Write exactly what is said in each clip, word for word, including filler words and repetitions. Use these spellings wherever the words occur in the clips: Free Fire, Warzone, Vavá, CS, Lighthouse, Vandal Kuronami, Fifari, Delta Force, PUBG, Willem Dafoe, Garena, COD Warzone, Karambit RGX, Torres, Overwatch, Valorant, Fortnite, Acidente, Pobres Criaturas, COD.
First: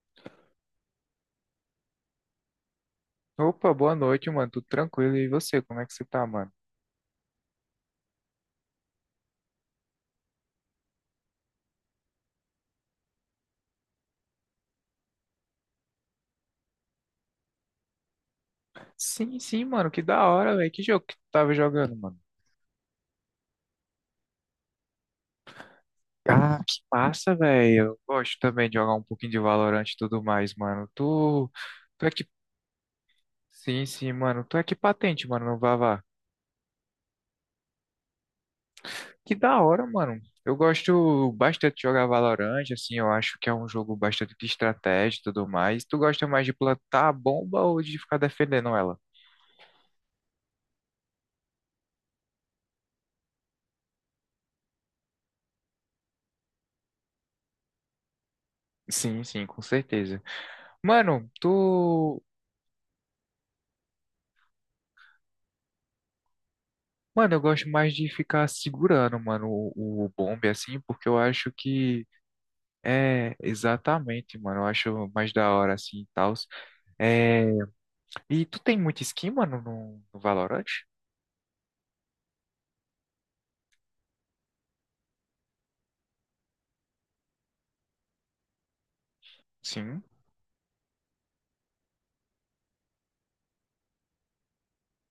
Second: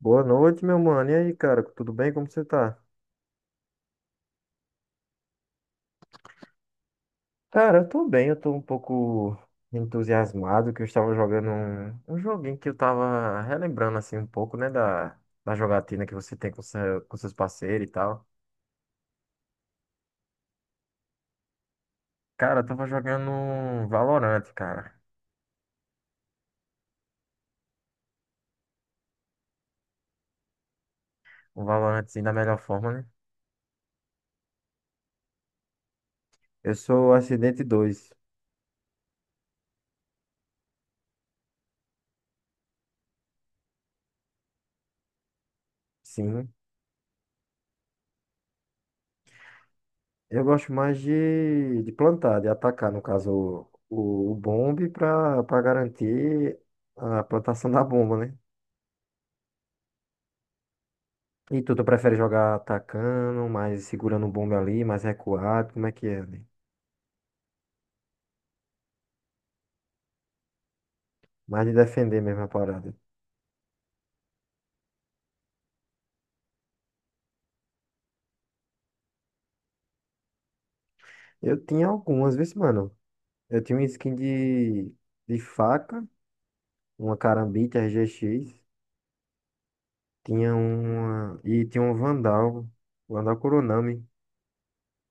Boa noite, meu mano. E aí, cara, tudo bem? Como você tá? Opa, boa noite, mano. Tudo tranquilo? E você, como é que você tá, mano? Cara, eu tô bem, eu tô um pouco entusiasmado que eu estava jogando um, um joguinho que eu tava relembrando assim um pouco, né, da, da jogatina que você tem com, seu, com seus parceiros e tal. Sim, sim, mano. Que da hora, velho. Que jogo que tu tava jogando, mano? Cara, eu tava jogando um Valorant, cara. Ah, que massa, velho. Eu gosto também de jogar um pouquinho de Valorant e tudo mais, mano. Tu, Um Valorant tu é assim que... da melhor forma, né? Sim, sim, mano. Tu é que patente, mano, no Vavá. Eu sou Acidente dois. Que da hora, mano. Eu gosto bastante de jogar Valorant, assim. Eu acho que é um jogo bastante de estratégia e tudo mais. Tu gosta mais Sim. de plantar a bomba ou de ficar defendendo ela? Eu gosto mais de, de plantar, de atacar, no caso, o, o, o bombe pra, pra garantir a plantação da bomba, né? Sim, sim, com certeza. Mano, E tu, tu prefere tu. jogar atacando, mais segurando o bombe ali, mais recuado? Como é que é ali? Mano, eu gosto mais de ficar segurando, mano, o, o bombe, assim, porque eu acho Mais de que defender mesmo a parada. é exatamente, mano. Eu acho mais da hora, assim, e tal. É... E tu tem muito skin, mano, no, no Valorant? Eu tinha algumas, vezes, mano. Eu tinha uma skin de, de faca, uma Karambit R G X, Sim. tinha uma. E tinha um Vandal, Vandal Kuronami.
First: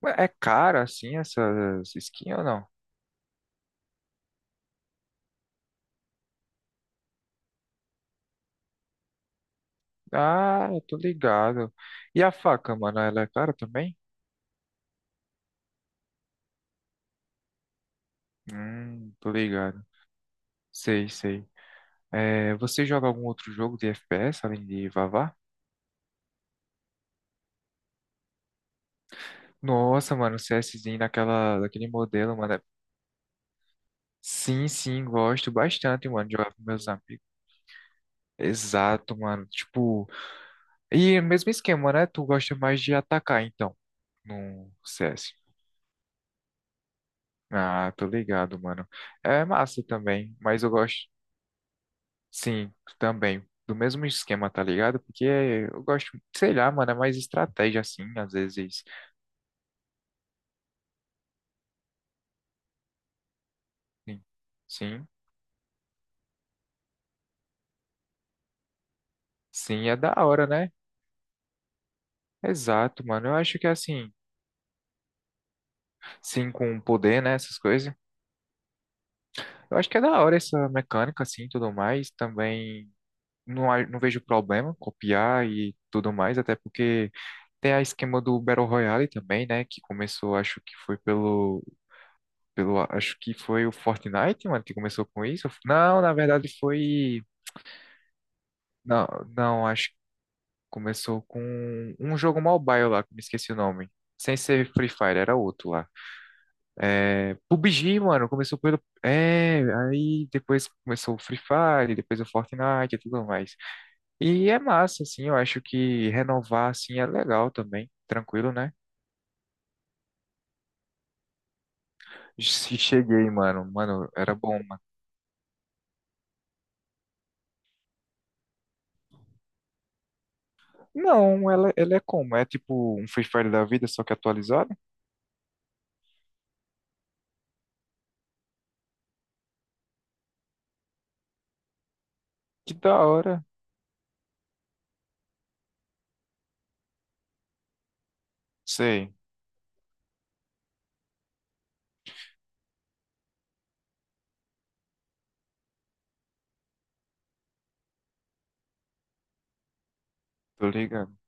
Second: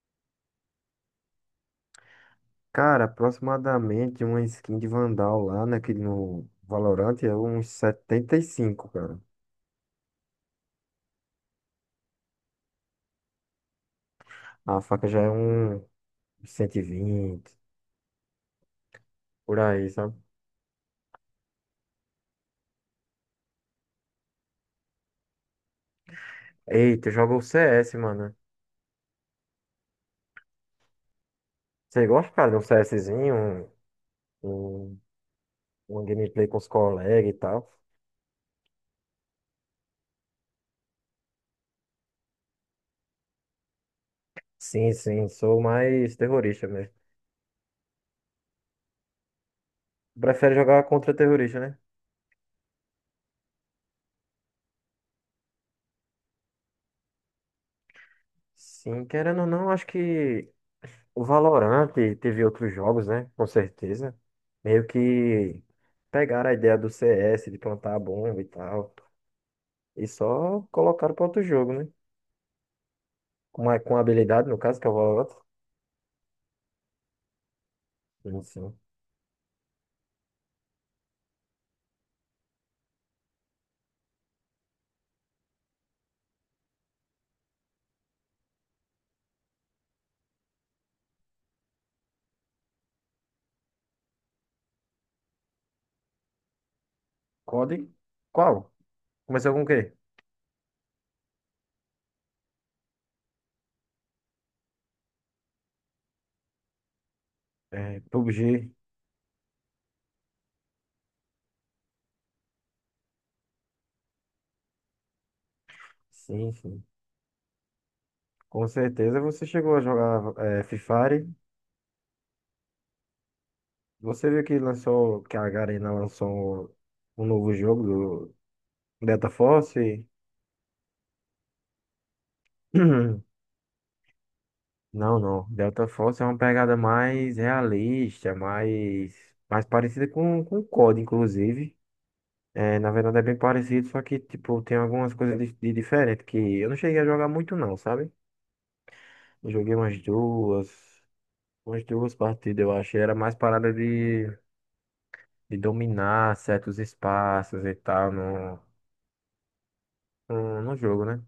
Ué, é caro, assim, essas skins ou não? Cara, aproximadamente uma skin de Vandal lá, né? Que no Valorant é uns setenta e cinco cara. Ah, eu tô ligado. E a faca, mano, ela é cara também? A faca já é um cento e vinte Hum, tô por ligado. aí, sabe? Sei, sei. É, você joga algum outro jogo de F P S além de Vavá? Eita, eu jogo o C S, mano. Nossa, mano, o CSzinho naquela, daquele Você gosta, modelo, cara, mano. de um É CSzinho, um, Sim, um, sim, gosto uma bastante, mano, de gameplay jogar com com os meus amigos. colegas e tal? Exato, mano. Tipo, e mesmo esquema, né? Tu gosta mais de atacar, então, no Sim, sim, C S. sou mais terrorista mesmo. Ah, tô ligado, mano. É massa também, Prefere mas eu jogar gosto, contra terrorista, né? sim, também, do mesmo esquema, tá ligado? Porque eu gosto, sei lá, mano, é mais estratégia, assim, às vezes. Sim, querendo ou não, acho que o Valorant teve outros jogos, né? Com certeza. Sim, Meio sim, que pegaram a ideia do C S, de plantar a bomba e tal. sim, é E da hora, só né? colocaram para outro jogo, né? Exato, mano. Eu acho que Com, a- com assim, habilidade, no caso, que é o Valorant. sim, com o poder, né? Essas coisas. Sim, sim. Eu acho que é da hora essa mecânica, assim, e tudo mais. Também não, a- não vejo problema copiar e tudo mais, até porque tem a esquema do Battle Royale também, né? Que começou, acho que foi pelo, pelo, acho que foi o Fortnite, mano, que começou com isso. Não, na verdade foi, C O D? Qual? não, Começou com o não, acho quê? que começou com um jogo mobile lá, que me esqueci o nome. Sem ser Free Fire, era outro lá. É, É, P U B G, mano, começou pub g. pelo. É, aí depois começou o Free Fire, depois o Fortnite e tudo mais. E é massa, assim, eu acho que Sim, renovar, sim. assim, é legal também, tranquilo, Com né? certeza você chegou a jogar é, Fifari. Se cheguei, mano, mano, Você era viu que bom, mano. lançou, que a Garena lançou um novo jogo do Delta Force? Não, ela, ela é como? É tipo um Free Fire da vida, só que atualizado? Não, não. Delta Force é uma pegada mais realista, mais, mais parecida com, com o C O D, inclusive. Que É, na da verdade é bem hora. parecido, só que tipo, tem algumas coisas de, de diferente que eu não cheguei a jogar muito não, sabe? Sei, Eu joguei umas duas, umas duas partidas, eu acho. Era mais parada de de dominar certos espaços e tal no, no, tô no jogo, ligado. né?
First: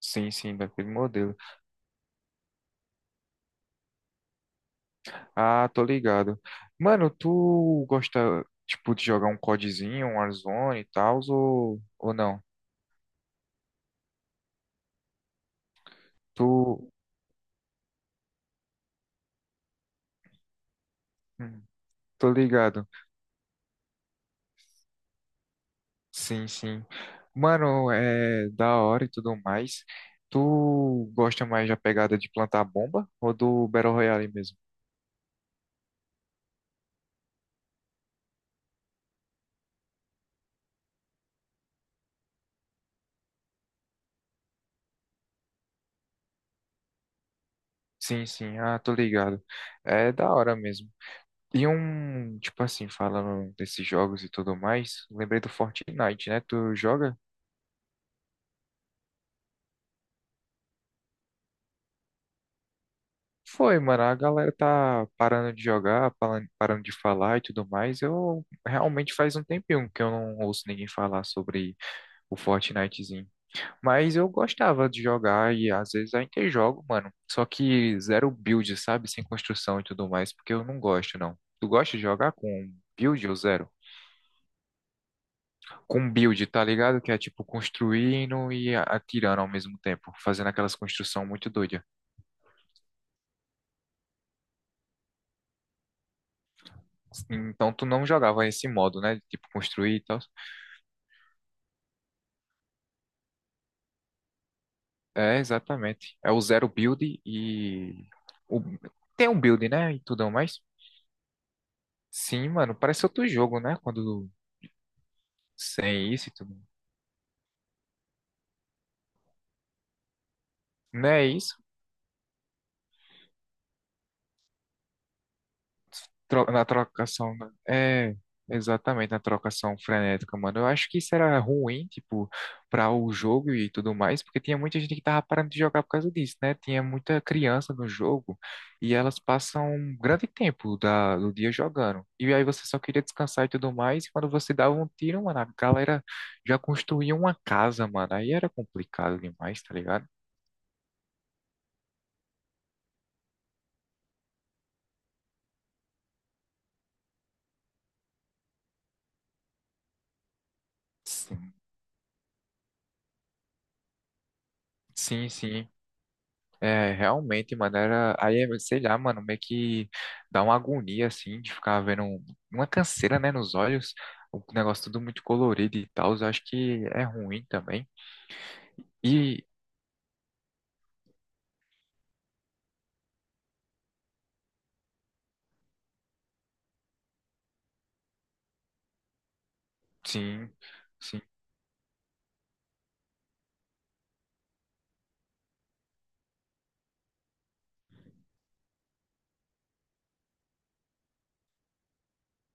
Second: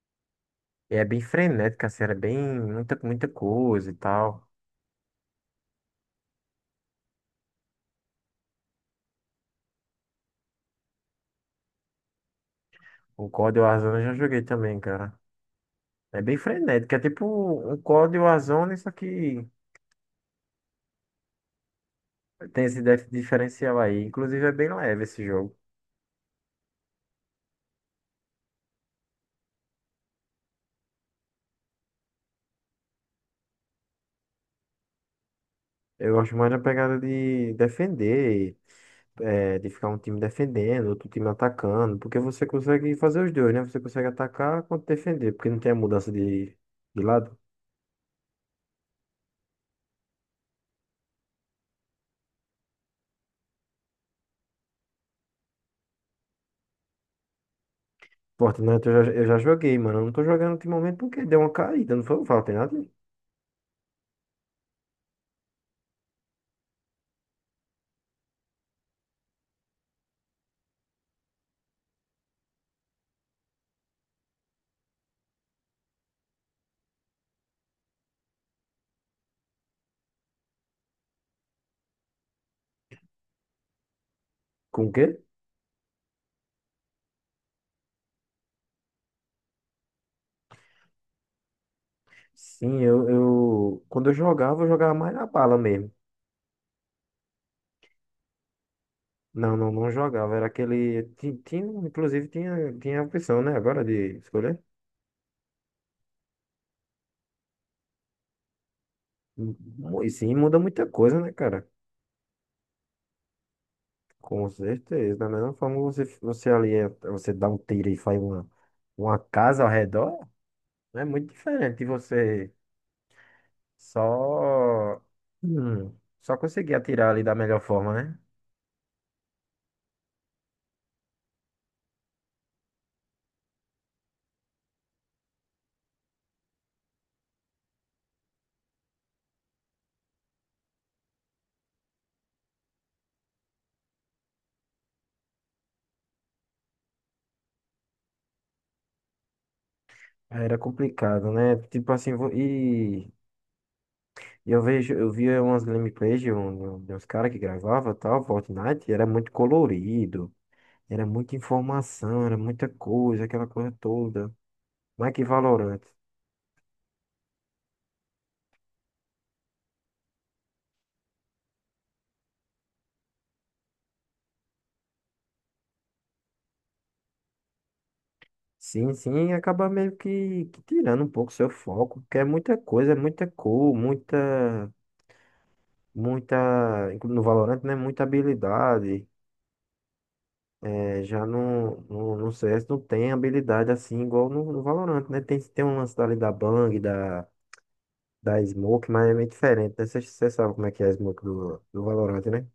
Sim, sim, daquele E é bem modelo. frenético, assim, é bem muita, muita coisa e tal. Ah, tô ligado. Mano, tu gosta, tipo, de jogar um CODzinho, um Warzone e tal, ou, ou não? O C O D Warzone eu já joguei também, cara. É bem Tô, frenético, é tipo um C O D Warzone, só que hum, tô tem esse ligado. def- diferencial aí. Inclusive é bem leve esse jogo. Sim, sim. Mano, é da hora e tudo mais. Tu gosta mais da pegada de plantar bomba ou do Battle Royale mesmo? Eu gosto mais da pegada de defender, é, de ficar um time defendendo, outro time atacando, porque você consegue fazer os dois, né? Você consegue atacar quanto defender, porque não tem a mudança de, de lado. Sim, sim. Ah, tô ligado. É da hora mesmo. E um, tipo assim, falando desses jogos e tudo mais, lembrei do Fortnite, né? Tu joga? Fortnite eu já, eu já joguei, mano. Eu não tô jogando ultimamente porque deu uma caída, não foi o Fortnite? Foi, mano. A galera tá parando de jogar, palan- parando de falar e tudo mais. Eu realmente faz um tempinho que eu não ouço ninguém falar sobre o Fortnitezinho. Mas eu gostava de jogar e às vezes ainda jogo, mano. Só que zero build, sabe? Sem construção e tudo mais, porque eu não gosto, não. Tu gosta de jogar com build ou zero? Com o quê? Com build, tá ligado? Que é tipo construindo e a- atirando ao mesmo tempo, fazendo aquelas construções muito doidas. Sim, eu, eu. Quando eu jogava, eu jogava mais na bala mesmo. Então tu não jogava esse modo, né? Tipo Não, não, não construir e tal. jogava. Era aquele. ti- Tinha, inclusive, tinha, tinha a opção, né? Agora de escolher. É, exatamente. É o zero build e o- tem um build, né? Mu- E E tudo sim, muda mais. muita coisa, né, cara? Sim, mano, parece outro jogo, né? Quando Com certeza. Da mesma forma, você, sem isso e você tudo. ali, é- você dá um tiro e faz uma, uma casa ao redor, é Não é muito isso? diferente de você só. hum, Só Tro- Na conseguir atirar ali da trocação, né? melhor forma, É, né? exatamente, na trocação frenética, mano. Eu acho que isso era ruim, tipo, para o jogo e tudo mais, porque tinha muita gente que tava parando de jogar por causa disso, né? Tinha muita criança no jogo e elas passam um grande tempo da, do dia jogando. E aí você só queria descansar e tudo mais, e quando você dava um tiro, mano, a galera já construía uma casa, mano. Aí era complicado demais, tá ligado? Era complicado, né? Tipo assim, vo- e e eu vejo, eu via umas gameplays de, um, de uns caras que gravava tal, Fortnite, e era muito colorido, era muita Sim, informação, era muita coisa, aquela coisa toda. Mas que sim, sim. Valorant. É, realmente, mano, era, aí, é, sei lá, mano, meio que dá uma agonia, assim, de ficar vendo um- uma canseira, né, nos olhos, o negócio tudo muito colorido e tal, eu acho que é ruim também, Sim, sim, e acaba meio que, que tirando um pouco seu foco, porque é muita coisa, é muita cor, muita, muita, inclu- no Valorant, né? Muita habilidade. sim, É, sim, já no, no, no C S não tem habilidade assim igual no, no Valorant, né? Tem, tem um lance ali da Bang, da, da Smoke, mas é meio diferente, né? Você sabe como é que é a Smoke do, do Valorant, né?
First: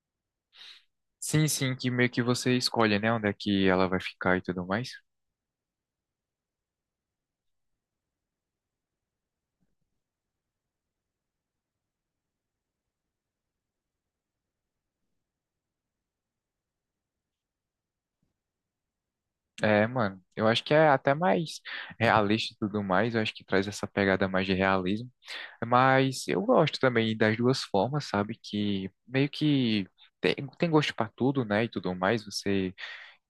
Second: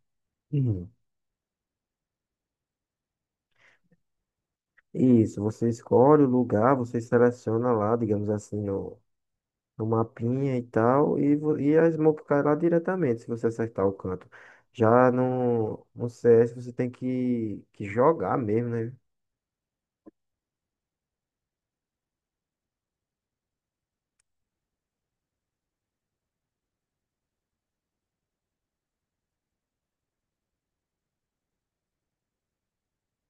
Uhum. sim, sim, que meio que você escolhe, né, onde é que ela vai ficar e tudo mais, Isso, você escolhe o lugar, você seleciona lá, digamos assim, no, no mapinha e tal, e, vo- e a Smoke cai lá diretamente, se você acertar o canto. Já no, no C S você tem que, que jogar mesmo, né? é, mano, eu acho que é até mais realista e tudo mais, eu acho que traz essa pegada mais de realismo. Mas eu gosto também das duas formas, sabe? Que meio que tem, tem gosto para tudo, né? E tudo mais. Você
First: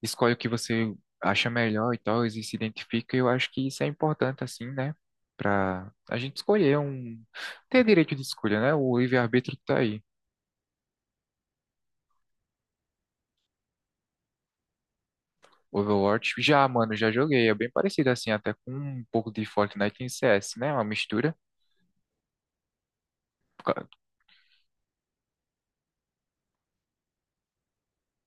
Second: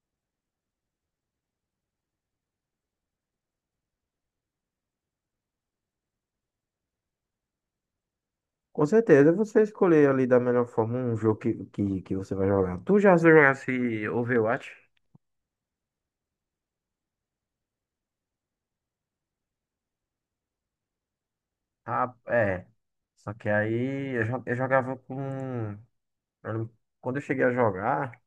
escolhe o que você acha melhor e tal, e se identifica. E eu acho que isso é importante, assim, né? Pra a gente escolher um. Ter direito de escolha, né? Com O certeza, livre-arbítrio você tá aí. escolher ali da melhor forma um jogo que, que, que você vai jogar. Tu já jogasse Overwatch? Overwatch. Já, mano, já joguei. É bem parecido, assim, até com um pouco de Fortnite em C S, né? Uma mistura. Ah, é. Só que Por ca- aí eu, jo- eu jogava com. Eu não- Quando eu cheguei a jogar,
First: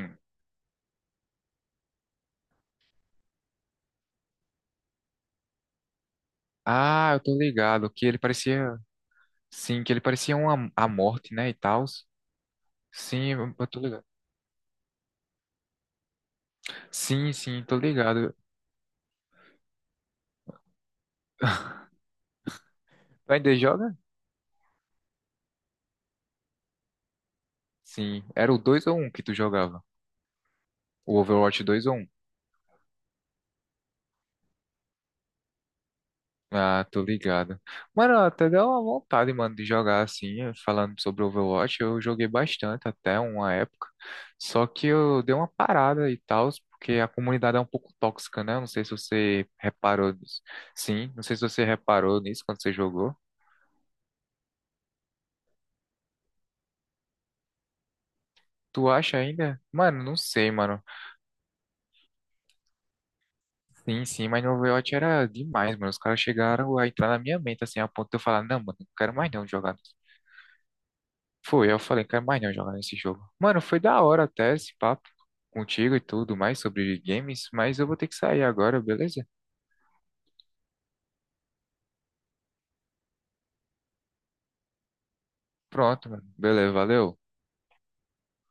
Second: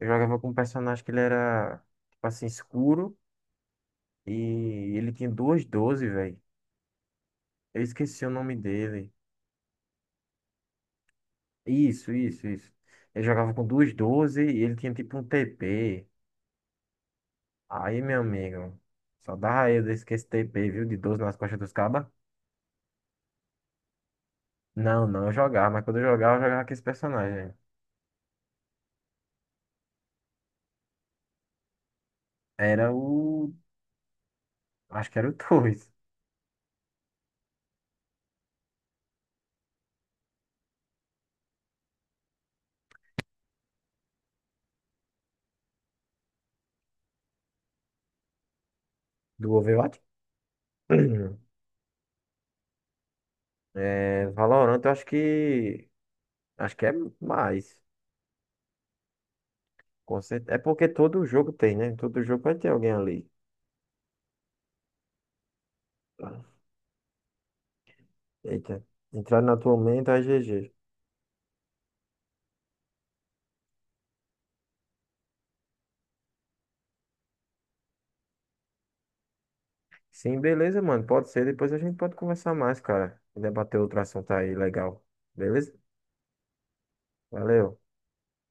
eu jogava com um personagem que ele era, tipo assim, escuro e ele tinha duas doze velho. Ah, eu tô Eu ligado. Que ele esqueci o nome parecia. dele. Sim, que ele parecia uma, a morte, né? E tal. Isso, isso, isso. Eu Sim, jogava eu com eu tô duas ligado. doze e ele tinha tipo um T P. Sim, sim, tô Aí, meu ligado. amigo, só dava eu desse que esse T P, viu? De doze nas costas dos cabas. Tu ainda joga? Não, não, eu jogava, mas quando eu jogava, eu jogava com esse personagem. Sim. Era o dois ou um que tu jogava? O Overwatch dois ou um. Era o. Acho que era o Torres, Ah, tô ligado. Mano, até deu uma vontade, mano, de jogar assim, falando sobre Overwatch. Eu joguei bastante até uma época. Só que eu dei uma parada e tal, porque a comunidade é um pouco tóxica, né? Eu não sei se você do Overwatch. reparou nisso. Sim, não sei se você reparou nisso quando você jogou. É, Valorant, eu acho que. Acho que é mais. Tu acha ainda? Mano, não Com cer- sei, É mano. porque todo jogo tem, né? Todo jogo vai ter alguém ali. Sim, sim, mas no Overwatch era demais, mano. Os caras chegaram a entrar na minha mente, assim, a ponto de eu falar, não, mano, Eita. não quero mais Entrar não na tua jogar. mente, aí G G. Foi, eu falei, quero mais não jogar nesse jogo. Mano, foi da hora até esse papo contigo e tudo mais sobre games, mas eu vou ter que sair agora, beleza? Sim, beleza, mano. Pode ser. Depois a gente pode conversar mais, cara. E debater outro assunto aí legal. Beleza? Pronto, mano. Beleza, valeu. Valeu.